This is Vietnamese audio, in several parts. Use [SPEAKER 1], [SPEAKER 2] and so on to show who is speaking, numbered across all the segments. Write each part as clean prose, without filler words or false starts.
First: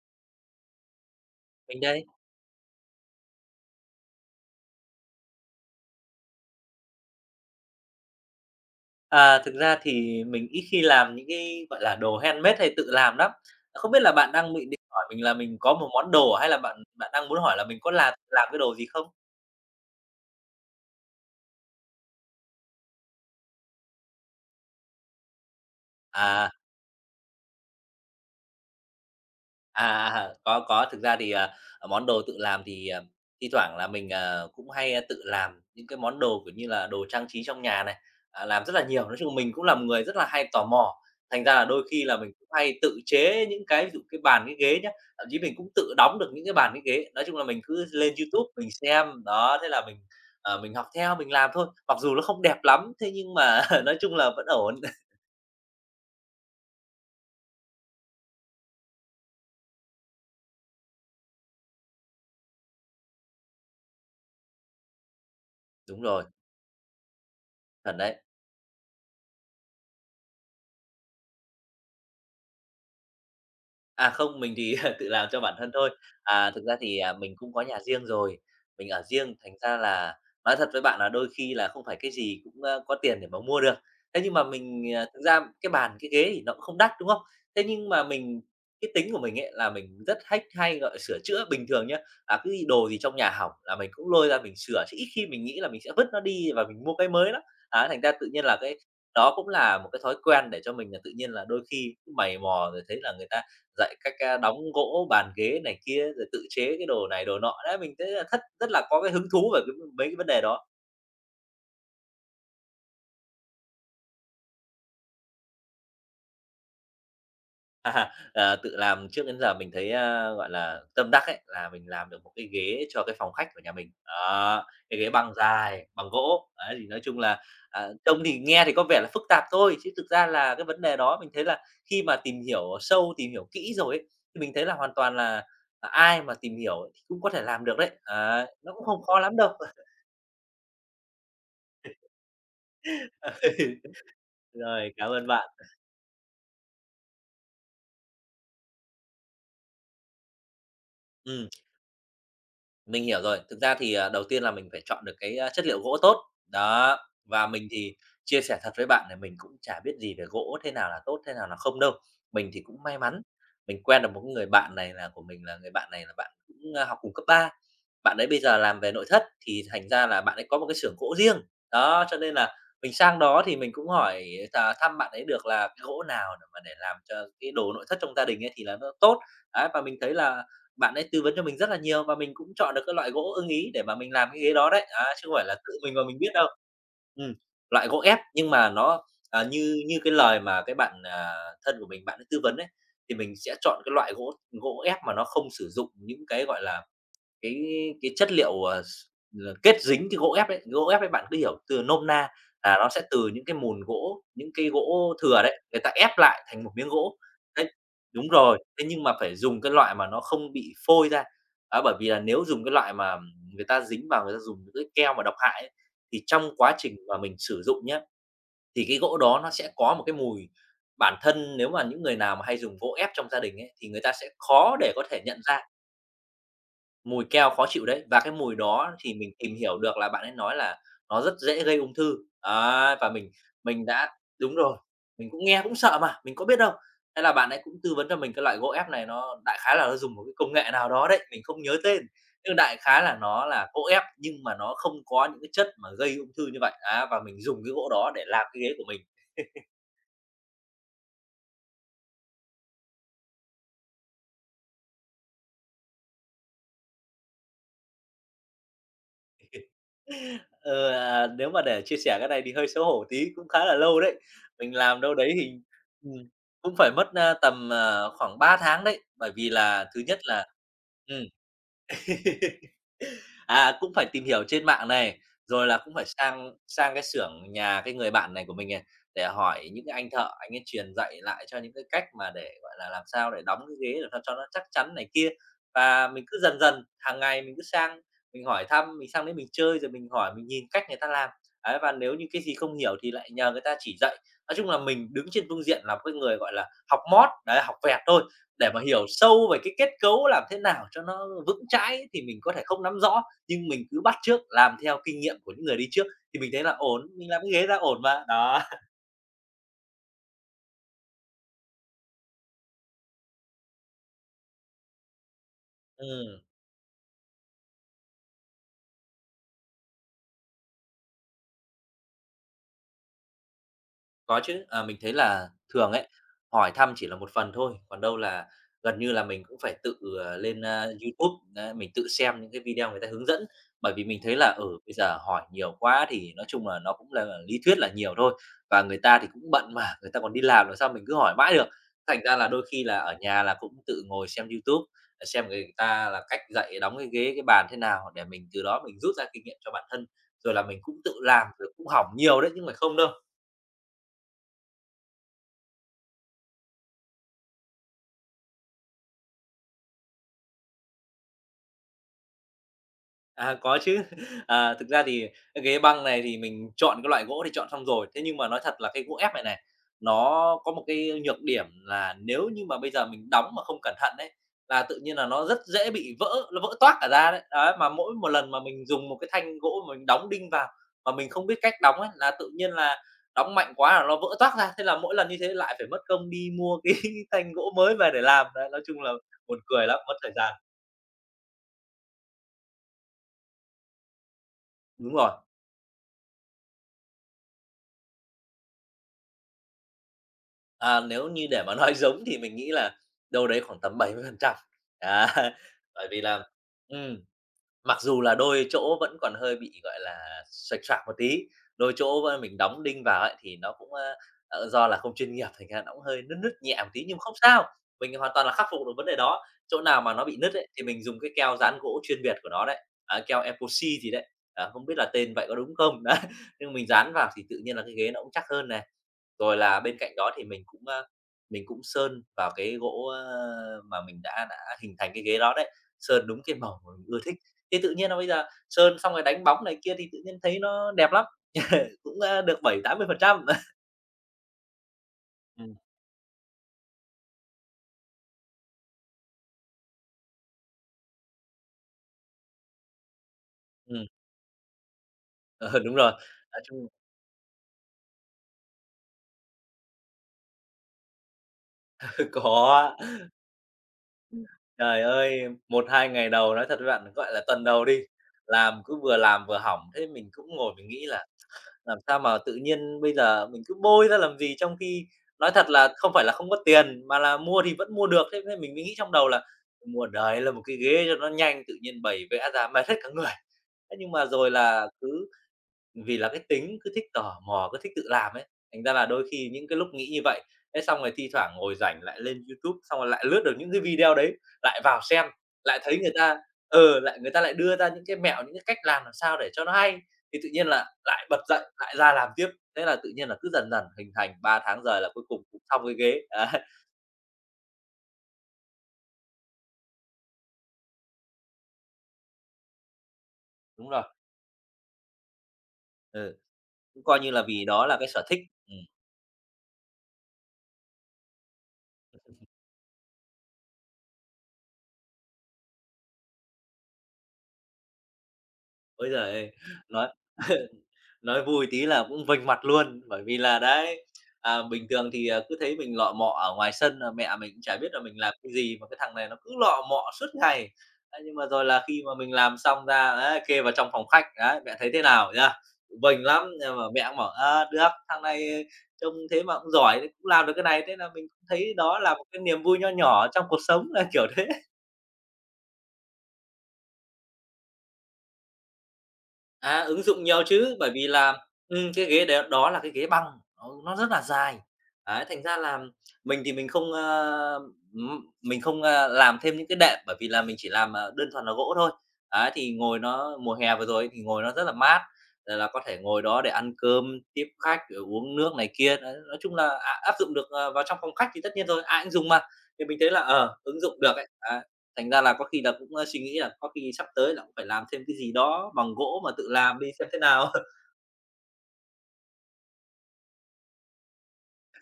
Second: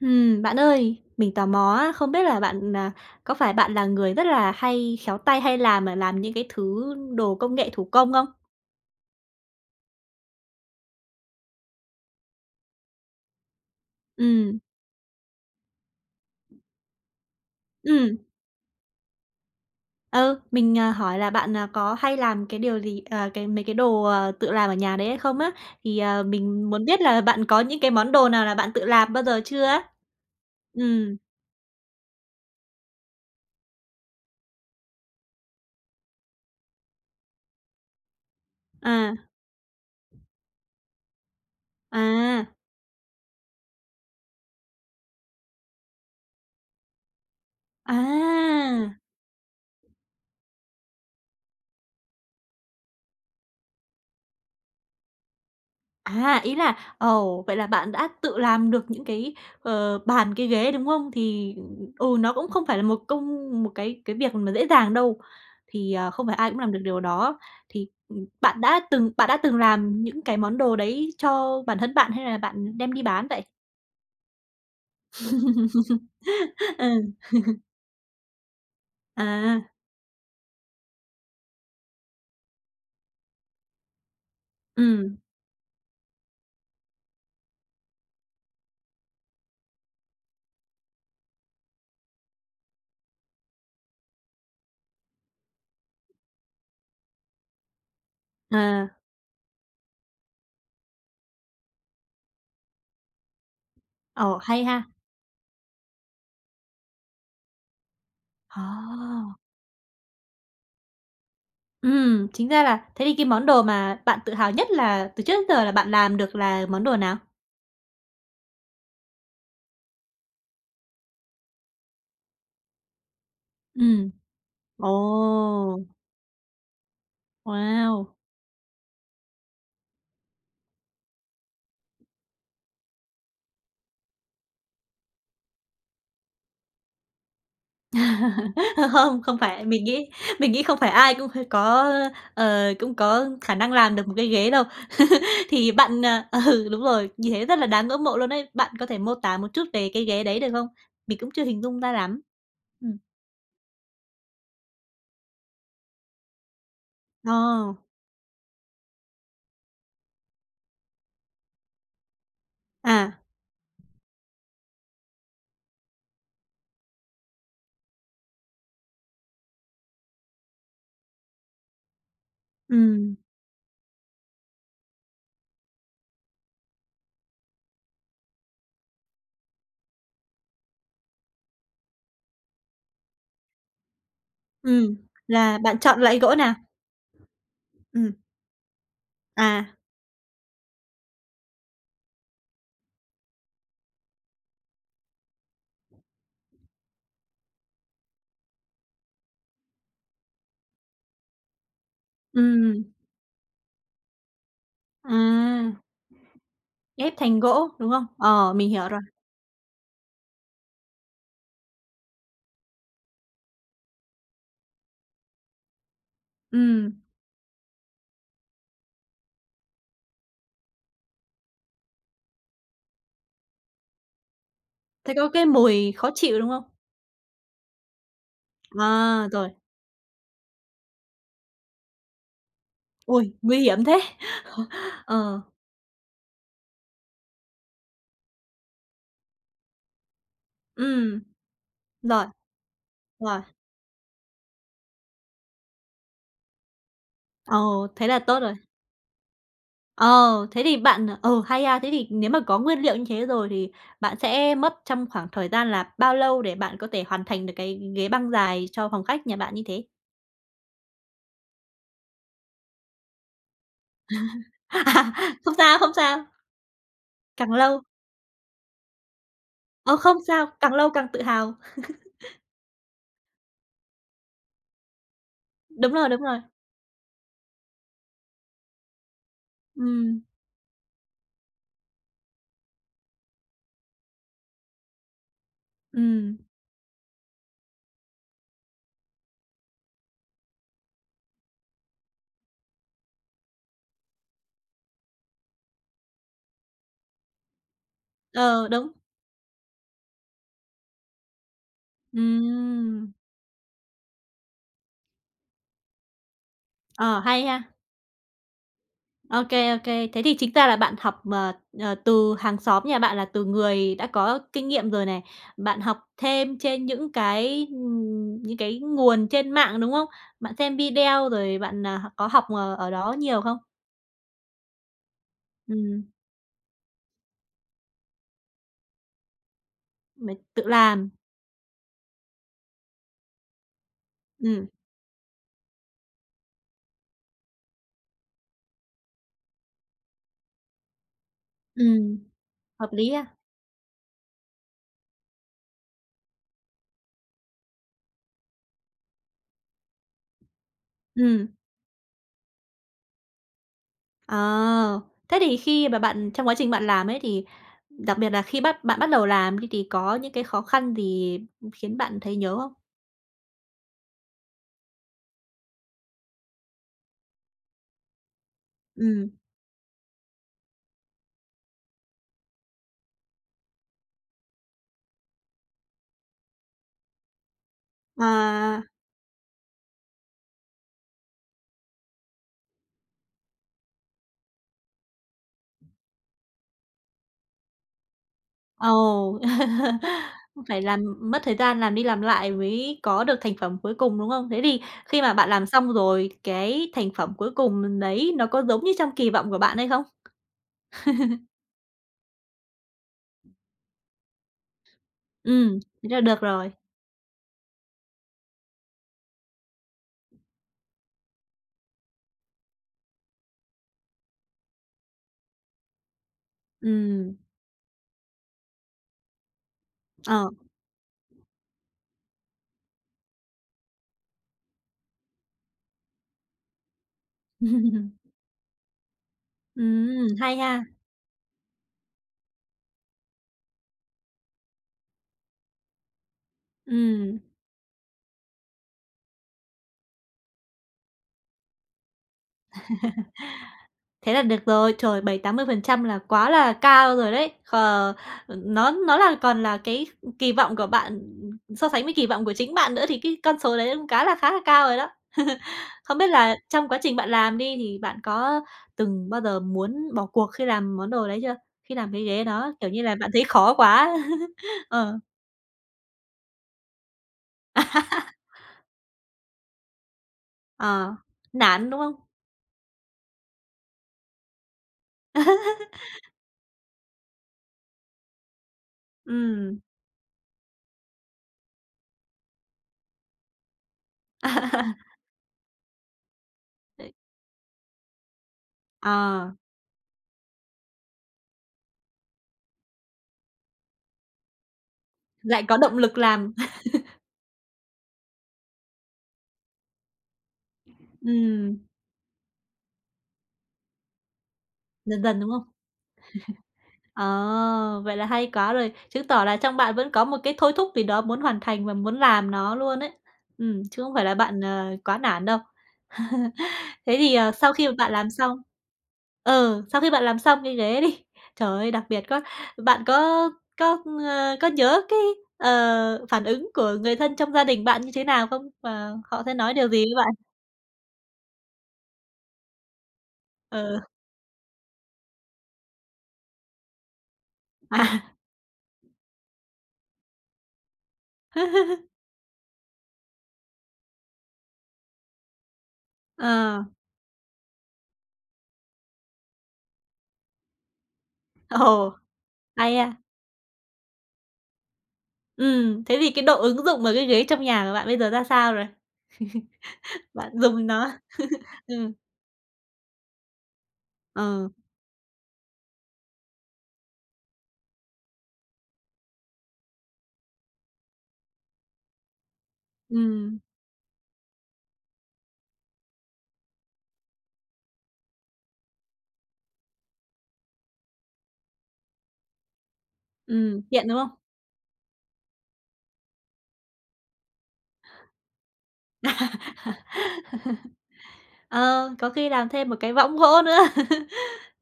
[SPEAKER 1] Bạn ơi, mình tò mò
[SPEAKER 2] Mình
[SPEAKER 1] á,
[SPEAKER 2] đây.
[SPEAKER 1] không biết là bạn, có phải bạn là người rất là hay khéo tay hay làm những cái thứ đồ công nghệ thủ công không?
[SPEAKER 2] Thực ra thì mình ít khi làm những cái, gọi là, đồ handmade hay tự làm lắm. Không biết là bạn đang
[SPEAKER 1] Ừm,
[SPEAKER 2] bị định hỏi mình là mình có một món đồ hay là bạn bạn đang muốn hỏi là mình có làm
[SPEAKER 1] ừm,
[SPEAKER 2] làm cái đồ gì không?
[SPEAKER 1] ừ, mình, hỏi là bạn, có hay làm cái điều gì, cái mấy cái đồ, tự làm ở nhà đấy hay không á? Thì,
[SPEAKER 2] À.
[SPEAKER 1] mình muốn biết là bạn có những cái món đồ nào là bạn tự làm bao giờ chưa á?
[SPEAKER 2] Có, có. Thực
[SPEAKER 1] Ừm,
[SPEAKER 2] ra thì, món đồ tự làm thì, thi thoảng là mình, cũng hay, tự làm những cái món đồ, kiểu như là, đồ trang trí trong nhà này, làm rất là nhiều.
[SPEAKER 1] à,
[SPEAKER 2] Nói chung mình cũng là một người rất là hay tò mò, thành ra là đôi khi là mình
[SPEAKER 1] à,
[SPEAKER 2] cũng hay tự chế những cái ví dụ cái bàn, cái ghế nhá, thậm chí mình cũng tự đóng được những cái bàn, cái ghế. Nói chung là mình cứ lên YouTube mình
[SPEAKER 1] à!
[SPEAKER 2] xem, đó, thế là mình, ờ, mình học theo, mình làm thôi, mặc dù nó không đẹp lắm, thế nhưng mà nói chung là vẫn ổn.
[SPEAKER 1] À, ý là ồ, vậy là bạn đã tự làm được những cái, bàn, cái ghế, đúng không? Thì, ừ, nó cũng không phải là một công một cái việc mà dễ dàng đâu, thì,
[SPEAKER 2] Đúng rồi,
[SPEAKER 1] không phải ai cũng làm được điều đó. Thì,
[SPEAKER 2] chuẩn đấy.
[SPEAKER 1] bạn đã từng làm những cái món đồ đấy cho bản thân bạn hay là bạn đem đi bán vậy?
[SPEAKER 2] Không, mình thì tự làm cho bản thân thôi. Thực ra thì,
[SPEAKER 1] Ừ,
[SPEAKER 2] mình cũng có nhà riêng rồi, mình ở riêng, thành
[SPEAKER 1] à,
[SPEAKER 2] ra là nói thật với bạn là đôi khi là không phải cái gì cũng, có tiền để mà mua được. Thế nhưng mà mình,
[SPEAKER 1] ừm,
[SPEAKER 2] thực ra cái bàn, cái ghế thì nó cũng không đắt, đúng không? Thế nhưng mà mình cái tính của mình ấy là mình rất hách hay, gọi sửa chữa. Bình thường nhá, cứ gì đồ gì trong nhà hỏng là mình cũng lôi ra mình sửa, chứ ít khi mình nghĩ là mình sẽ vứt nó đi và mình mua cái mới lắm. Thành ra tự nhiên là cái
[SPEAKER 1] à,
[SPEAKER 2] đó cũng là một cái thói quen để cho mình là tự nhiên là đôi khi cứ mày mò rồi thấy là người ta dạy cách,
[SPEAKER 1] ồ,
[SPEAKER 2] đóng
[SPEAKER 1] hay ha.
[SPEAKER 2] gỗ bàn ghế này kia, rồi tự chế cái đồ này đồ nọ. Đấy, mình thấy là thất
[SPEAKER 1] Ồ,
[SPEAKER 2] rất là có cái hứng thú về cái mấy cái vấn đề đó.
[SPEAKER 1] chính ra là thế thì cái món đồ mà bạn tự hào nhất là từ trước đến giờ là bạn làm được là món đồ nào?
[SPEAKER 2] Ờ, Tự làm trước đến giờ mình thấy, gọi là, tâm đắc ấy, là mình làm được một cái ghế cho cái phòng khách của nhà mình.
[SPEAKER 1] Ừm.
[SPEAKER 2] Đó,
[SPEAKER 1] Ồ!
[SPEAKER 2] cái ghế bằng dài, bằng gỗ. Đấy, thì nói chung là,
[SPEAKER 1] Wow!
[SPEAKER 2] trông thì nghe thì có vẻ là phức tạp thôi, chứ thực ra là cái vấn đề đó mình thấy là khi mà tìm hiểu sâu, tìm hiểu kỹ rồi ấy, thì mình thấy là hoàn toàn là, ai mà tìm hiểu thì cũng có thể làm được đấy. Đấy, nó cũng không khó
[SPEAKER 1] Không,
[SPEAKER 2] lắm
[SPEAKER 1] không
[SPEAKER 2] đâu.
[SPEAKER 1] phải mình nghĩ không phải ai cũng phải có, cũng có khả năng làm được một cái ghế đâu.
[SPEAKER 2] Rồi, cảm ơn bạn.
[SPEAKER 1] Thì bạn, ừ, đúng rồi, như thế rất là đáng ngưỡng mộ luôn đấy. Bạn có thể mô tả một chút về cái ghế đấy được không? Mình cũng chưa
[SPEAKER 2] Ừm,
[SPEAKER 1] hình dung ra lắm. Ừm.
[SPEAKER 2] mình hiểu rồi. Thực ra thì, đầu tiên là mình phải chọn được cái, chất liệu gỗ tốt, đó, và
[SPEAKER 1] Ờ,
[SPEAKER 2] mình thì chia sẻ thật với bạn là mình cũng chả biết gì về gỗ, thế nào là tốt, thế nào là không đâu. Mình thì cũng may
[SPEAKER 1] à,
[SPEAKER 2] mắn, mình quen được một cái người bạn này là của mình là người bạn này là bạn cũng, học cùng cấp 3. Bạn ấy bây giờ làm về nội thất, thì thành ra là bạn ấy có một cái xưởng gỗ riêng. Đó, cho nên là mình
[SPEAKER 1] ừm,
[SPEAKER 2] sang đó thì mình cũng hỏi thăm bạn ấy được là cái gỗ nào để làm cho cái đồ nội thất trong gia đình ấy thì là nó tốt. Đấy, và mình thấy là bạn ấy tư vấn cho mình rất là nhiều và mình cũng chọn được cái loại gỗ ưng ý để mà mình làm cái ghế đó đấy,
[SPEAKER 1] ừm,
[SPEAKER 2] á, chứ không phải là
[SPEAKER 1] là bạn
[SPEAKER 2] tự mình
[SPEAKER 1] chọn
[SPEAKER 2] mà mình
[SPEAKER 1] loại
[SPEAKER 2] biết
[SPEAKER 1] gỗ
[SPEAKER 2] đâu.
[SPEAKER 1] nào?
[SPEAKER 2] Ừm, loại gỗ
[SPEAKER 1] Ừm,
[SPEAKER 2] ép nhưng mà nó, à,
[SPEAKER 1] à,
[SPEAKER 2] như như cái lời mà cái bạn thân của mình bạn ấy tư vấn đấy thì mình sẽ chọn cái loại gỗ gỗ ép mà nó không sử dụng những cái, gọi là, cái chất liệu, kết dính cái gỗ ép ấy bạn cứ hiểu từ nôm na là
[SPEAKER 1] ừm,
[SPEAKER 2] nó sẽ từ những cái mùn gỗ, những cái gỗ
[SPEAKER 1] à,
[SPEAKER 2] thừa đấy, người ta ép lại thành một miếng
[SPEAKER 1] ghép
[SPEAKER 2] gỗ.
[SPEAKER 1] thành gỗ,
[SPEAKER 2] Đấy,
[SPEAKER 1] đúng không?
[SPEAKER 2] đúng
[SPEAKER 1] Ờ,
[SPEAKER 2] rồi,
[SPEAKER 1] mình
[SPEAKER 2] thế
[SPEAKER 1] hiểu rồi.
[SPEAKER 2] nhưng mà phải dùng cái loại mà nó không bị phôi ra, á, bởi vì là nếu dùng cái loại mà người ta dính vào, người ta dùng những cái keo mà độc hại ấy, thì trong quá trình
[SPEAKER 1] Ừm,
[SPEAKER 2] mà mình sử dụng nhé thì cái gỗ đó nó sẽ có một cái mùi bản thân nếu mà những người nào mà hay dùng gỗ ép trong gia đình ấy, thì người ta sẽ khó để có
[SPEAKER 1] Thế
[SPEAKER 2] thể
[SPEAKER 1] có
[SPEAKER 2] nhận
[SPEAKER 1] cái
[SPEAKER 2] ra.
[SPEAKER 1] mùi khó chịu, đúng không?
[SPEAKER 2] Mùi keo khó chịu đấy, và cái mùi đó thì
[SPEAKER 1] À,
[SPEAKER 2] mình
[SPEAKER 1] rồi.
[SPEAKER 2] tìm hiểu được là bạn ấy nói là nó rất dễ gây ung thư. Đấy, và mình
[SPEAKER 1] Ôi, nguy hiểm
[SPEAKER 2] mình
[SPEAKER 1] thế!
[SPEAKER 2] đã đúng rồi, mình
[SPEAKER 1] Ờ,
[SPEAKER 2] cũng nghe cũng sợ mà, mình có biết đâu. Thế là bạn ấy cũng tư vấn cho mình cái loại gỗ ép này nó đại khái là nó dùng một cái công nghệ nào đó
[SPEAKER 1] ừm,
[SPEAKER 2] đấy, mình không nhớ tên,
[SPEAKER 1] rồi,
[SPEAKER 2] nhưng đại khái là
[SPEAKER 1] rồi,
[SPEAKER 2] nó là gỗ ép nhưng mà nó không có những cái chất mà gây ung thư như vậy. Á, và mình
[SPEAKER 1] ờ,
[SPEAKER 2] dùng cái gỗ
[SPEAKER 1] thế
[SPEAKER 2] đó
[SPEAKER 1] là
[SPEAKER 2] để
[SPEAKER 1] tốt
[SPEAKER 2] làm
[SPEAKER 1] rồi.
[SPEAKER 2] cái ghế của mình.
[SPEAKER 1] Ờ, Thế thì bạn hay ha, thế thì nếu mà có nguyên liệu như thế rồi thì bạn sẽ mất trong khoảng thời gian là bao lâu để bạn có thể hoàn thành được cái ghế băng dài cho phòng khách nhà bạn như thế?
[SPEAKER 2] Nếu mà để chia sẻ cái này thì hơi xấu hổ tí, cũng khá là lâu đấy. Mình làm
[SPEAKER 1] À,
[SPEAKER 2] đâu đấy thì
[SPEAKER 1] không sao, không sao,
[SPEAKER 2] ừm, cũng phải mất,
[SPEAKER 1] càng
[SPEAKER 2] tầm,
[SPEAKER 1] lâu
[SPEAKER 2] khoảng 3 tháng đấy, bởi vì là
[SPEAKER 1] ờ,
[SPEAKER 2] thứ
[SPEAKER 1] không
[SPEAKER 2] nhất
[SPEAKER 1] sao,
[SPEAKER 2] là
[SPEAKER 1] càng lâu càng tự
[SPEAKER 2] ừm.
[SPEAKER 1] hào.
[SPEAKER 2] Cũng phải tìm hiểu trên mạng này, rồi là
[SPEAKER 1] Đúng
[SPEAKER 2] cũng phải
[SPEAKER 1] rồi, đúng rồi.
[SPEAKER 2] sang sang cái xưởng nhà cái người bạn này của mình này, để hỏi những cái anh
[SPEAKER 1] Ừm,
[SPEAKER 2] thợ, anh ấy truyền dạy lại cho những cái cách mà để, gọi là, làm sao để đóng cái ghế để sao cho nó chắc chắn này kia. Và mình
[SPEAKER 1] ừm,
[SPEAKER 2] cứ dần dần, hàng ngày mình cứ sang mình hỏi thăm, mình sang đấy mình chơi, rồi mình hỏi, mình nhìn cách người ta làm. Ấy, và nếu như cái gì không hiểu thì lại nhờ người ta chỉ dạy. Nói chung là mình đứng trên phương diện là cái người, gọi là, học mót, đấy, học vẹt thôi,
[SPEAKER 1] ờ,
[SPEAKER 2] để mà
[SPEAKER 1] đúng.
[SPEAKER 2] hiểu sâu về cái kết cấu làm thế nào cho nó vững chãi ấy thì mình có thể không nắm
[SPEAKER 1] Ừm,
[SPEAKER 2] rõ, nhưng mình cứ bắt chước làm theo kinh nghiệm của những người đi trước thì mình thấy là ổn,
[SPEAKER 1] ờ,
[SPEAKER 2] mình
[SPEAKER 1] hay
[SPEAKER 2] làm cái
[SPEAKER 1] ha.
[SPEAKER 2] ghế ra ổn mà, đó.
[SPEAKER 1] OK OK. Thế thì chính ra là bạn học, từ hàng xóm nhà bạn là từ người đã có kinh nghiệm rồi này, bạn học
[SPEAKER 2] Ừ.
[SPEAKER 1] thêm trên những cái nguồn trên mạng, đúng không? Bạn xem video rồi bạn, có học, ở đó nhiều không?
[SPEAKER 2] Có chứ, mình thấy là thường
[SPEAKER 1] Ừm,
[SPEAKER 2] ấy, hỏi thăm chỉ là một phần thôi, còn đâu là gần như là mình cũng phải tự,
[SPEAKER 1] mình tự
[SPEAKER 2] lên,
[SPEAKER 1] làm.
[SPEAKER 2] YouTube, đấy, mình tự xem những cái video người ta hướng dẫn. Bởi vì mình thấy là, ở
[SPEAKER 1] Ừ.
[SPEAKER 2] bây giờ hỏi nhiều quá thì nói chung là nó cũng là lý thuyết là nhiều thôi, và người ta thì cũng bận mà, người ta còn đi làm sao mình cứ hỏi mãi được.
[SPEAKER 1] Ừ.
[SPEAKER 2] Thành ra là đôi khi
[SPEAKER 1] Hợp
[SPEAKER 2] là
[SPEAKER 1] lý
[SPEAKER 2] ở
[SPEAKER 1] ha.
[SPEAKER 2] nhà là cũng tự ngồi xem YouTube, xem người ta là cách dạy đóng cái ghế, cái bàn thế nào để mình từ đó mình rút ra kinh nghiệm cho bản thân, rồi là mình cũng tự làm
[SPEAKER 1] Ừm,
[SPEAKER 2] rồi cũng hỏng nhiều đấy chứ không phải không đâu.
[SPEAKER 1] ờ. Thế thì khi mà bạn trong quá trình bạn làm ấy thì đặc biệt là khi bạn bắt đầu làm đi thì có những cái khó khăn gì khiến bạn thấy nhớ không?
[SPEAKER 2] Có chứ. Thực ra thì cái ghế băng này thì mình chọn cái loại gỗ thì chọn xong rồi, thế nhưng mà nói thật là cái gỗ
[SPEAKER 1] Ừ.
[SPEAKER 2] ép này này, nó có một cái nhược điểm là nếu như mà bây giờ mình đóng mà không cẩn thận đấy là tự nhiên là nó rất dễ bị vỡ, nó vỡ toác cả ra đấy. Đấy, mà mỗi một lần mà
[SPEAKER 1] À.
[SPEAKER 2] mình dùng một cái thanh gỗ mà mình đóng đinh vào mà mình không biết cách đóng ấy, là tự nhiên là đóng mạnh quá là nó vỡ toác ra, thế là mỗi lần như thế lại phải mất công đi mua cái thanh gỗ mới về để làm. Đấy, nói chung là
[SPEAKER 1] Ồ,
[SPEAKER 2] buồn cười lắm, mất thời gian.
[SPEAKER 1] phải làm mất thời gian làm đi làm lại mới có được thành phẩm cuối cùng, đúng không? Thế thì
[SPEAKER 2] Đúng
[SPEAKER 1] khi
[SPEAKER 2] rồi.
[SPEAKER 1] mà bạn làm xong rồi, cái thành phẩm cuối cùng đấy nó có giống như trong kỳ vọng của bạn hay không?
[SPEAKER 2] Nếu như để mà nói giống thì mình nghĩ là đâu đấy khoảng tầm 70%. Á,
[SPEAKER 1] Ừ, thế
[SPEAKER 2] bởi
[SPEAKER 1] là
[SPEAKER 2] vì
[SPEAKER 1] được
[SPEAKER 2] là
[SPEAKER 1] rồi.
[SPEAKER 2] ừm. Mặc dù là đôi chỗ vẫn còn hơi bị, gọi là, sạch xoạc một tí, đôi chỗ v mình đóng đinh vào ấy thì nó cũng, do là không chuyên nghiệp thành ra nó cũng hơi nứt nứt nhẹ một tí, nhưng
[SPEAKER 1] Ừ,
[SPEAKER 2] không sao, mình hoàn toàn là khắc phục được vấn đề đó. Chỗ nào mà nó bị
[SPEAKER 1] ờ.
[SPEAKER 2] nứt ấy thì mình dùng cái keo dán gỗ chuyên biệt của nó đấy, á, keo epoxy gì đấy, à, không biết là tên vậy có đúng không? Đấy, nhưng mình dán vào thì tự nhiên là cái ghế nó cũng chắc hơn này. Rồi là
[SPEAKER 1] ừ,
[SPEAKER 2] bên cạnh đó thì
[SPEAKER 1] hay
[SPEAKER 2] mình cũng,
[SPEAKER 1] ha.
[SPEAKER 2] a, mình cũng sơn vào cái gỗ, mà mình đã hình thành cái ghế đó đấy, sơn đúng cái màu mà mình ưa thích.
[SPEAKER 1] Ừ.
[SPEAKER 2] Thì tự nhiên là bây giờ sơn xong rồi đánh bóng này kia thì tự nhiên thấy nó đẹp lắm, cũng được 70%-80%.
[SPEAKER 1] Thế là được rồi. Trời, bảy tám mươi
[SPEAKER 2] Ừm.
[SPEAKER 1] phần trăm là quá là cao rồi đấy. Khờ nó là còn là cái kỳ vọng của bạn so sánh với kỳ vọng của chính bạn nữa thì cái con số đấy
[SPEAKER 2] Ừm,
[SPEAKER 1] cũng khá là cao rồi đó.
[SPEAKER 2] ờ, đúng rồi,
[SPEAKER 1] Không biết là
[SPEAKER 2] nói chung.
[SPEAKER 1] trong quá trình bạn làm đi thì bạn có từng bao giờ muốn bỏ cuộc khi làm món đồ đấy chưa? Khi làm cái ghế đó, kiểu
[SPEAKER 2] Có,
[SPEAKER 1] như là, bạn thấy khó quá.
[SPEAKER 2] trời
[SPEAKER 1] Ờ,
[SPEAKER 2] ơi, một hai ngày đầu nói thật với bạn, gọi là, tuần đầu đi, làm cứ vừa làm vừa hỏng, thế mình cũng ngồi mình nghĩ
[SPEAKER 1] ờ,
[SPEAKER 2] là
[SPEAKER 1] nản,
[SPEAKER 2] làm
[SPEAKER 1] đúng không?
[SPEAKER 2] sao mà tự nhiên bây giờ mình cứ bôi ra làm gì, trong khi nói thật là không phải là không có tiền, mà là mua thì vẫn mua được. Thế nên mình mới nghĩ trong đầu là
[SPEAKER 1] ừ
[SPEAKER 2] mua đời là một cái ghế cho nó nhanh, tự nhiên bày vẽ ra mệt hết cả người. Thế nhưng mà rồi là cứ, vì là cái tính cứ thích tò mò, cứ thích tự làm ấy, thành ra là đôi khi
[SPEAKER 1] Ờ,
[SPEAKER 2] những cái lúc nghĩ như vậy, thế xong rồi thi thoảng ngồi rảnh lại lên YouTube, xong rồi lại lướt được những cái video đấy, lại vào xem,
[SPEAKER 1] lại có
[SPEAKER 2] lại
[SPEAKER 1] động
[SPEAKER 2] thấy người
[SPEAKER 1] lực
[SPEAKER 2] ta
[SPEAKER 1] làm.
[SPEAKER 2] ờ, lại người ta lại đưa ra những cái mẹo, những cái cách làm sao để cho nó hay, thì tự nhiên là lại bật dậy,
[SPEAKER 1] Ừm,
[SPEAKER 2] lại ra làm tiếp. Thế là tự nhiên là cứ dần dần hình thành 3 tháng rồi là
[SPEAKER 1] Dần
[SPEAKER 2] cuối
[SPEAKER 1] dần,
[SPEAKER 2] cùng
[SPEAKER 1] đúng
[SPEAKER 2] cũng
[SPEAKER 1] không?
[SPEAKER 2] xong cái ghế. Đấy,
[SPEAKER 1] Ờ, vậy là hay quá rồi, chứng tỏ là trong bạn vẫn có một cái thôi thúc gì đó muốn hoàn thành và muốn làm nó luôn ấy.
[SPEAKER 2] đúng
[SPEAKER 1] Chứ
[SPEAKER 2] rồi,
[SPEAKER 1] không phải là bạn, quá nản đâu.
[SPEAKER 2] ừ, cũng
[SPEAKER 1] Thế
[SPEAKER 2] coi như
[SPEAKER 1] thì,
[SPEAKER 2] là vì đó là cái sở thích. Ừm.
[SPEAKER 1] sau khi bạn làm xong cái ghế đi, trời ơi, đặc biệt quá, bạn có, có nhớ cái, phản ứng của người thân trong gia đình bạn như thế nào không?
[SPEAKER 2] Ôi
[SPEAKER 1] Và
[SPEAKER 2] giời
[SPEAKER 1] họ
[SPEAKER 2] ơi!
[SPEAKER 1] sẽ nói điều gì
[SPEAKER 2] Nói,
[SPEAKER 1] với bạn?
[SPEAKER 2] nói vui tí là cũng vênh mặt luôn, bởi vì là
[SPEAKER 1] Ừ,
[SPEAKER 2] đấy, à, bình thường thì, à, cứ thấy mình lọ mọ ở ngoài sân là mẹ mình cũng chả biết là mình
[SPEAKER 1] à.
[SPEAKER 2] làm cái gì, mà cái thằng này nó cứ lọ mọ suốt ngày. Ấy, nhưng mà rồi là khi mà mình làm xong ra, đấy, kê vào trong phòng khách, đấy, "Mẹ thấy thế nào?" nhá, vênh lắm, nhưng
[SPEAKER 1] Ờ,
[SPEAKER 2] mà mẹ cũng bảo: "Ờ, được, thằng này trông thế mà cũng giỏi, cũng làm được cái này." Thế là mình cũng thấy đó là
[SPEAKER 1] ồ,
[SPEAKER 2] một cái niềm vui nho
[SPEAKER 1] hay ha.
[SPEAKER 2] nhỏ trong cuộc sống, là kiểu thế.
[SPEAKER 1] Thế thì cái độ ứng dụng ở cái ghế trong nhà của bạn bây giờ ra sao rồi?
[SPEAKER 2] À, ứng dụng nhiều
[SPEAKER 1] Bạn
[SPEAKER 2] chứ,
[SPEAKER 1] dùng
[SPEAKER 2] bởi vì
[SPEAKER 1] nó
[SPEAKER 2] là, cái
[SPEAKER 1] ừ,
[SPEAKER 2] ghế đó là cái ghế băng, nó rất là dài.
[SPEAKER 1] ờ,
[SPEAKER 2] Ấy, thành ra là mình thì mình không, ơ, mình không, a, làm thêm những cái đệm, bởi vì là mình chỉ làm, đơn thuần là gỗ thôi. Ấy, thì ngồi nó mùa
[SPEAKER 1] ừm,
[SPEAKER 2] hè vừa rồi thì ngồi nó rất là mát, rồi là có thể ngồi đó để ăn cơm, tiếp khách, rồi uống nước này kia. Đấy, nói chung là áp dụng được, vào trong phòng khách thì tất nhiên rồi, ai cũng dùng mà, thì mình thấy là, ứng dụng
[SPEAKER 1] tiện,
[SPEAKER 2] được
[SPEAKER 1] đúng
[SPEAKER 2] ấy.
[SPEAKER 1] không?
[SPEAKER 2] Thành ra là có khi là cũng, suy nghĩ là có khi sắp tới là cũng phải làm thêm cái gì đó bằng gỗ mà tự làm đi xem thế nào.
[SPEAKER 1] Ờ, có khi làm thêm một cái võng gỗ nữa.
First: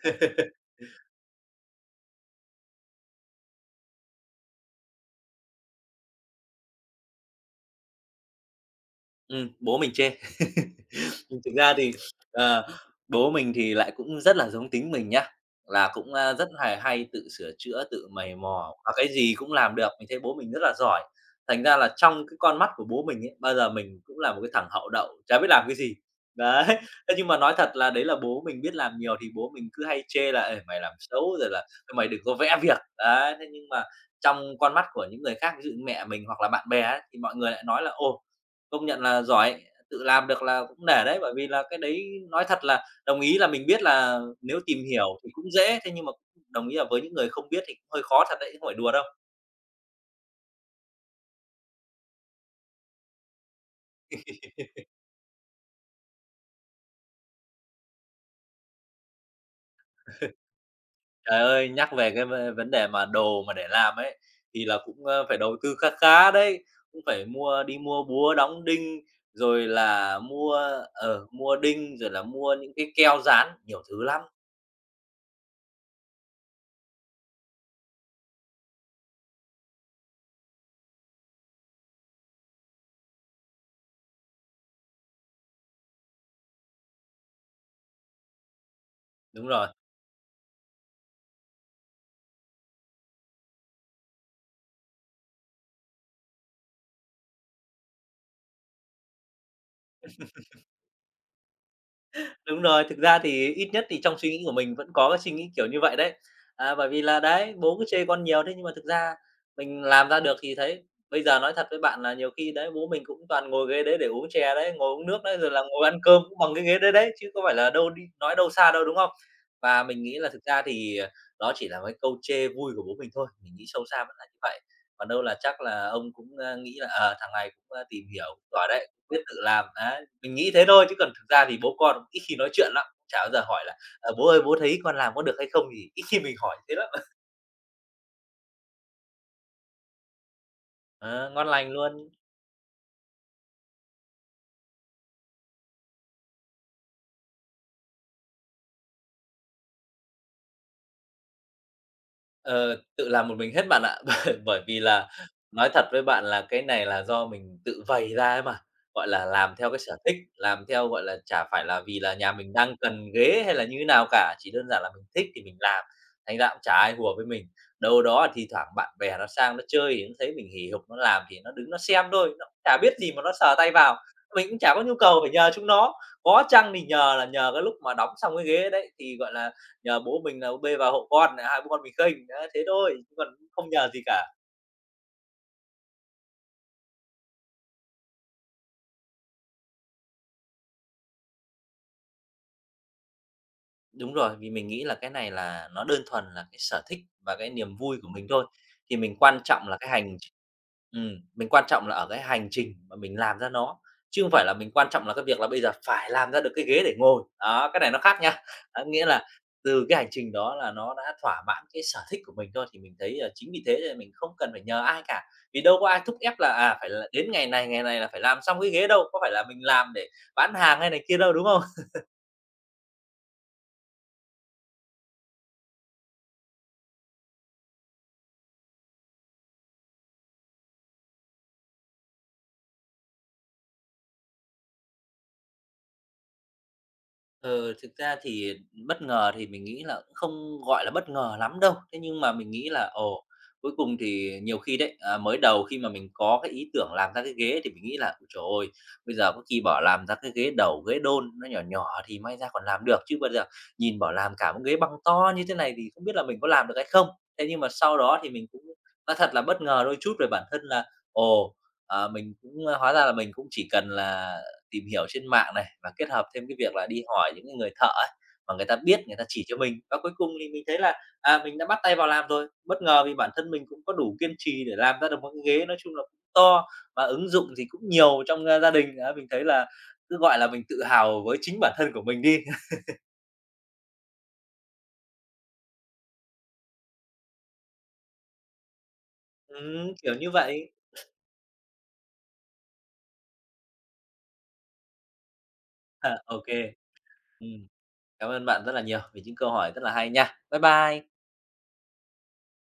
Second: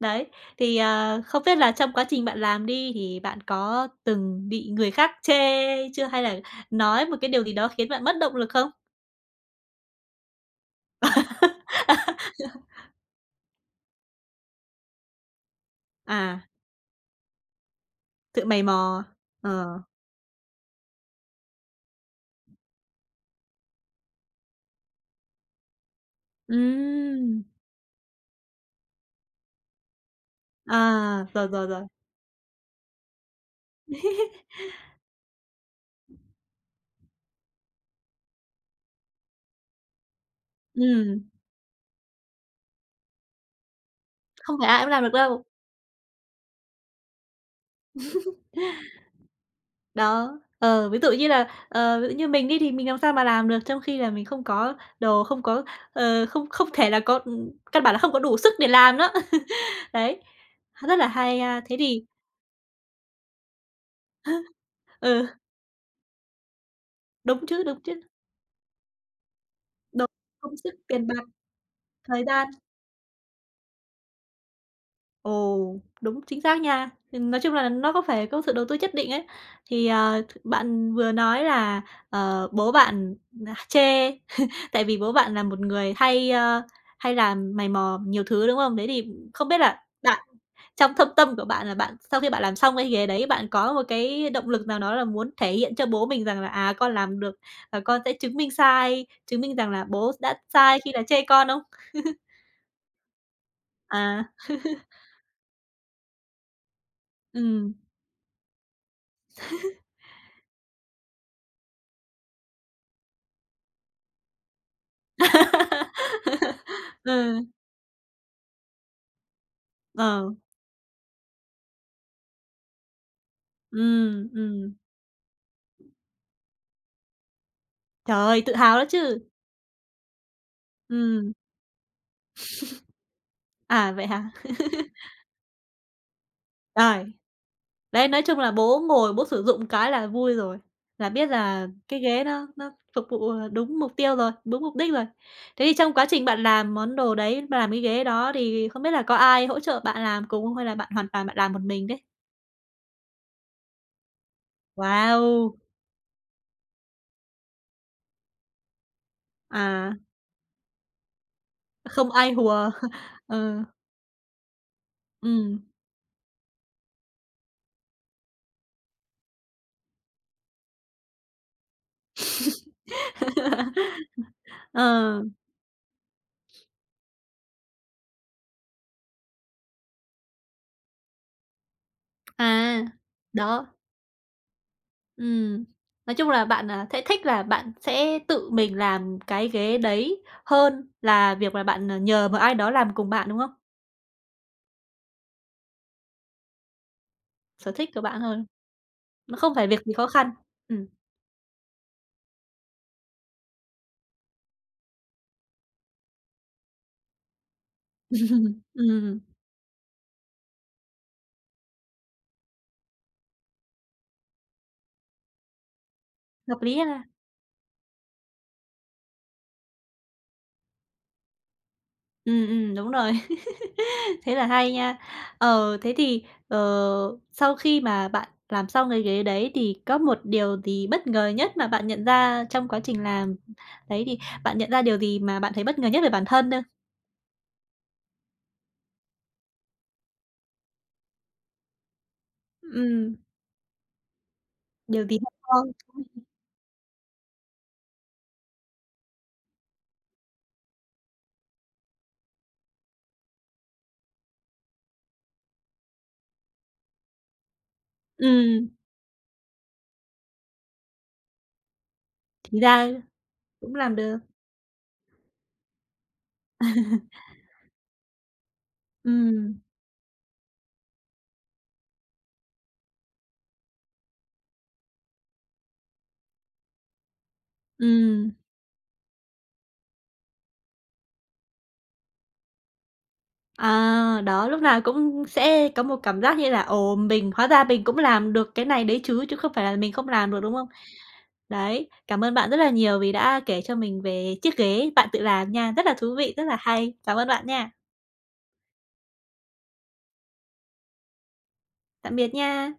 [SPEAKER 1] Đấy, thì, không biết là trong quá trình bạn làm đi thì bạn có từng bị người khác chê chưa? Hay là nói một cái điều gì đó khiến bạn mất động lực không?
[SPEAKER 2] Bố mình chê. Thực ra thì, ờ, bố mình thì lại cũng rất là giống tính mình nhá, là cũng,
[SPEAKER 1] À,
[SPEAKER 2] rất là hay tự sửa chữa, tự mày
[SPEAKER 1] tự mày
[SPEAKER 2] mò và
[SPEAKER 1] mò.
[SPEAKER 2] cái gì cũng làm
[SPEAKER 1] Ờ,
[SPEAKER 2] được, mình thấy bố mình rất là giỏi. Thành ra là trong cái con mắt của bố mình ấy, bao giờ mình cũng là một cái thằng hậu đậu, chả biết làm cái gì. Đấy, thế nhưng mà
[SPEAKER 1] ừm,
[SPEAKER 2] nói thật là đấy là bố mình biết làm nhiều thì bố mình cứ hay chê là "Ê, mày làm
[SPEAKER 1] à,
[SPEAKER 2] xấu"
[SPEAKER 1] rồi,
[SPEAKER 2] rồi
[SPEAKER 1] rồi,
[SPEAKER 2] là
[SPEAKER 1] rồi.
[SPEAKER 2] "Mày đừng có vẽ việc." Đấy, thế nhưng mà trong con mắt của những người khác, ví dụ như mẹ mình hoặc là bạn bè ấy, thì mọi người lại nói là "Ồ, công nhận là giỏi, tự làm được là cũng nể đấy,
[SPEAKER 1] Ừm,
[SPEAKER 2] bởi vì là cái đấy nói thật là đồng ý là mình biết là
[SPEAKER 1] Không
[SPEAKER 2] nếu
[SPEAKER 1] phải
[SPEAKER 2] tìm
[SPEAKER 1] ai cũng làm
[SPEAKER 2] hiểu
[SPEAKER 1] được
[SPEAKER 2] thì
[SPEAKER 1] đâu.
[SPEAKER 2] cũng dễ, thế nhưng mà đồng ý là với những người không biết thì cũng hơi khó thật đấy, chứ không phải đùa đâu."
[SPEAKER 1] Đó, ví dụ như là, ví dụ như mình đi thì mình làm sao mà làm được trong khi là mình không có đồ, không có, ờ, không không thể là có căn bản là không có đủ sức để làm đó. Đấy, rất là hay
[SPEAKER 2] Trời
[SPEAKER 1] ha.
[SPEAKER 2] ơi,
[SPEAKER 1] Thế
[SPEAKER 2] nhắc
[SPEAKER 1] thì
[SPEAKER 2] về cái vấn đề mà đồ mà để làm ấy, thì là cũng,
[SPEAKER 1] ừ,
[SPEAKER 2] phải đầu tư kha khá đấy, cũng phải mua đi
[SPEAKER 1] đúng chứ,
[SPEAKER 2] mua búa đóng đinh, rồi
[SPEAKER 1] đồ,
[SPEAKER 2] là mua,
[SPEAKER 1] công sức, tiền bạc,
[SPEAKER 2] ở mua đinh, rồi là
[SPEAKER 1] thời gian.
[SPEAKER 2] mua những cái keo dán, nhiều thứ lắm.
[SPEAKER 1] Ồ, đúng, chính xác nha. Thì nói chung là nó có phải có sự đầu tư nhất định ấy. Thì, ờ, th bạn vừa nói là, bố bạn, chê. Tại vì bố bạn là một người hay làm mày mò nhiều thứ, đúng không? Thế thì
[SPEAKER 2] Đúng
[SPEAKER 1] không biết
[SPEAKER 2] rồi.
[SPEAKER 1] là bạn trong thâm tâm của bạn là bạn sau khi bạn làm xong cái ghế đấy, bạn có một cái động lực nào đó là muốn thể hiện cho bố mình rằng là, con làm được và con sẽ chứng minh sai, chứng minh rằng là bố đã sai khi là chê con không?
[SPEAKER 2] Đúng rồi, thực ra thì ít nhất thì trong
[SPEAKER 1] À.
[SPEAKER 2] suy nghĩ của mình vẫn có cái suy nghĩ kiểu như vậy đấy. À, bởi vì là đấy,
[SPEAKER 1] Ừm.
[SPEAKER 2] bố cứ chê con nhiều thế nhưng mà thực ra mình làm ra được thì thấy bây giờ nói thật với bạn là nhiều khi đấy bố mình cũng toàn ngồi ghế đấy để uống chè đấy, ngồi uống nước đấy, rồi là ngồi ăn cơm cũng bằng cái ghế đấy đấy, chứ có
[SPEAKER 1] Ừ,
[SPEAKER 2] phải là đâu đi nói đâu xa đâu, đúng không? Và mình nghĩ là
[SPEAKER 1] ờ,
[SPEAKER 2] thực ra thì, đó chỉ là cái câu chê vui của bố mình thôi, mình nghĩ sâu xa vẫn là như vậy.
[SPEAKER 1] ừm.
[SPEAKER 2] Còn đâu là chắc là ông cũng, nghĩ là, thằng này cũng, tìm
[SPEAKER 1] Trời
[SPEAKER 2] hiểu
[SPEAKER 1] ơi, tự
[SPEAKER 2] giỏi
[SPEAKER 1] hào đó
[SPEAKER 2] đấy, biết
[SPEAKER 1] chứ.
[SPEAKER 2] tự làm, đấy. Mình nghĩ thế thôi chứ còn thực
[SPEAKER 1] Ừm,
[SPEAKER 2] ra thì bố con cũng ít khi nói chuyện lắm, chả bao giờ hỏi là
[SPEAKER 1] vậy
[SPEAKER 2] "Ờ, bố
[SPEAKER 1] hả?
[SPEAKER 2] ơi, bố thấy con làm có được hay không?" thì ít khi mình hỏi thế lắm.
[SPEAKER 1] Rồi. Đấy, nói chung là bố ngồi bố sử dụng cái là vui rồi, là biết
[SPEAKER 2] Ờ, ngon
[SPEAKER 1] là
[SPEAKER 2] lành
[SPEAKER 1] cái
[SPEAKER 2] luôn.
[SPEAKER 1] ghế nó phục vụ, đúng mục tiêu rồi, đúng mục đích rồi. Thế thì trong quá trình bạn làm món đồ đấy, bạn làm cái ghế đó thì không biết là có ai hỗ trợ bạn làm cùng không hay là bạn hoàn toàn bạn làm một mình đấy?
[SPEAKER 2] Ờ, tự làm một mình hết bạn ạ. Bởi bởi vì là
[SPEAKER 1] Wow!
[SPEAKER 2] nói thật với bạn là cái này là do mình tự vầy ra ấy mà, gọi là, làm theo cái
[SPEAKER 1] À,
[SPEAKER 2] sở thích, làm theo, gọi là, chả phải là vì
[SPEAKER 1] không
[SPEAKER 2] là nhà
[SPEAKER 1] ai
[SPEAKER 2] mình
[SPEAKER 1] hùa.
[SPEAKER 2] đang cần ghế hay
[SPEAKER 1] Ừ,
[SPEAKER 2] là như thế nào cả, chỉ đơn giản là mình thích thì mình
[SPEAKER 1] ừm,
[SPEAKER 2] làm, thành ra cũng chả ai hùa với mình. Đâu đó thì thoảng bạn bè nó sang nó chơi thì nó thấy mình hì hục nó làm thì nó đứng nó xem thôi, nó cũng chả biết gì mà nó sờ tay vào, mình cũng chả có nhu cầu
[SPEAKER 1] ờ,
[SPEAKER 2] phải nhờ chúng nó. Có chăng thì nhờ là nhờ cái lúc mà đóng xong cái ghế đấy thì, gọi là, nhờ bố mình là bê vào hộ con, à, hai bố con mình khênh, á, thế
[SPEAKER 1] à,
[SPEAKER 2] thôi, chứ còn không
[SPEAKER 1] đó,
[SPEAKER 2] nhờ gì cả.
[SPEAKER 1] ừm. Nói chung là bạn, sẽ thích là bạn sẽ tự mình làm cái ghế đấy hơn là việc là bạn, nhờ một ai đó làm cùng bạn, đúng không?
[SPEAKER 2] Đúng rồi, vì mình nghĩ là cái này là nó đơn thuần là cái sở thích và cái
[SPEAKER 1] Sở
[SPEAKER 2] niềm
[SPEAKER 1] thích
[SPEAKER 2] vui
[SPEAKER 1] của
[SPEAKER 2] của
[SPEAKER 1] bạn
[SPEAKER 2] mình
[SPEAKER 1] hơn,
[SPEAKER 2] thôi, thì mình
[SPEAKER 1] nó
[SPEAKER 2] quan
[SPEAKER 1] không phải
[SPEAKER 2] trọng là
[SPEAKER 1] việc
[SPEAKER 2] cái
[SPEAKER 1] gì khó
[SPEAKER 2] hành tr
[SPEAKER 1] khăn. Ừm.
[SPEAKER 2] mình quan trọng là ở cái hành trình mà mình làm ra nó, chứ không phải là mình quan trọng là cái việc là bây giờ phải làm ra được cái ghế để ngồi. Đó, cái này nó khác nha. Đó, nghĩa
[SPEAKER 1] Ừm,
[SPEAKER 2] là từ cái hành trình đó là nó đã thỏa mãn cái sở thích của mình thôi, thì mình thấy, chính vì thế nên mình không cần phải nhờ ai cả, vì đâu có ai thúc ép là,
[SPEAKER 1] Hợp lý
[SPEAKER 2] à, phải
[SPEAKER 1] ha.
[SPEAKER 2] là đến ngày này là phải làm xong cái ghế đâu, có phải là mình làm để bán hàng hay này kia đâu, đúng không?
[SPEAKER 1] Đúng rồi. Thế là hay nha. Thế thì, sau khi mà bạn làm xong cái ghế đấy thì có một điều gì bất ngờ nhất mà bạn nhận ra trong quá trình làm? Đấy, thì bạn nhận ra điều gì mà bạn thấy bất ngờ nhất về bản thân đâu.
[SPEAKER 2] Ờ, thực ra thì bất ngờ thì mình nghĩ là cũng không gọi là bất ngờ lắm đâu. Thế nhưng mà mình nghĩ là,
[SPEAKER 1] Ừm,
[SPEAKER 2] ồ, cuối cùng thì nhiều khi đấy,
[SPEAKER 1] Điều gì
[SPEAKER 2] à,
[SPEAKER 1] hay
[SPEAKER 2] mới
[SPEAKER 1] ho?
[SPEAKER 2] đầu khi mà mình có cái ý tưởng làm ra cái ghế thì mình nghĩ là "Ôi trời ơi, bây giờ có khi bảo làm ra cái ghế đầu, ghế đôn nó nhỏ nhỏ thì may ra còn làm được, chứ bây giờ nhìn bảo làm cả một ghế băng to như thế này thì không biết là mình có làm được hay không?" Thế nhưng mà sau đó thì mình cũng
[SPEAKER 1] Ừm,
[SPEAKER 2] nói thật là bất ngờ đôi chút về bản thân là, ồ, à, mình cũng
[SPEAKER 1] thì ra
[SPEAKER 2] hóa ra là mình cũng chỉ
[SPEAKER 1] cũng
[SPEAKER 2] cần
[SPEAKER 1] làm được.
[SPEAKER 2] là tìm hiểu trên mạng này và kết hợp thêm cái việc là đi hỏi những cái người thợ ấy, mà người ta biết người ta chỉ cho
[SPEAKER 1] Ừm,
[SPEAKER 2] mình và cuối cùng thì mình thấy là, à, mình đã bắt tay vào làm rồi. Bất ngờ vì bản thân mình cũng có đủ kiên trì để làm ra được một cái ghế nói chung là cũng to và ứng dụng thì cũng nhiều
[SPEAKER 1] ừm.
[SPEAKER 2] trong, gia đình. Đó, mình thấy là cứ, gọi là, mình tự hào với chính bản thân của mình đi.
[SPEAKER 1] À, đó, lúc nào cũng sẽ có một cảm giác như là "Ồ, mình hóa ra mình cũng làm được cái này đấy chứ, chứ không phải là mình không
[SPEAKER 2] Kiểu như
[SPEAKER 1] làm được", đúng không?
[SPEAKER 2] vậy.
[SPEAKER 1] Đấy, cảm ơn bạn rất là nhiều vì đã kể cho mình về chiếc ghế bạn tự làm nha, rất là
[SPEAKER 2] À,
[SPEAKER 1] thú vị,
[SPEAKER 2] ô
[SPEAKER 1] rất là
[SPEAKER 2] kê.
[SPEAKER 1] hay. Cảm ơn bạn nha.
[SPEAKER 2] Cảm ơn bạn rất là nhiều vì những câu hỏi rất là hay nha. Bye bye.
[SPEAKER 1] Tạm biệt nha.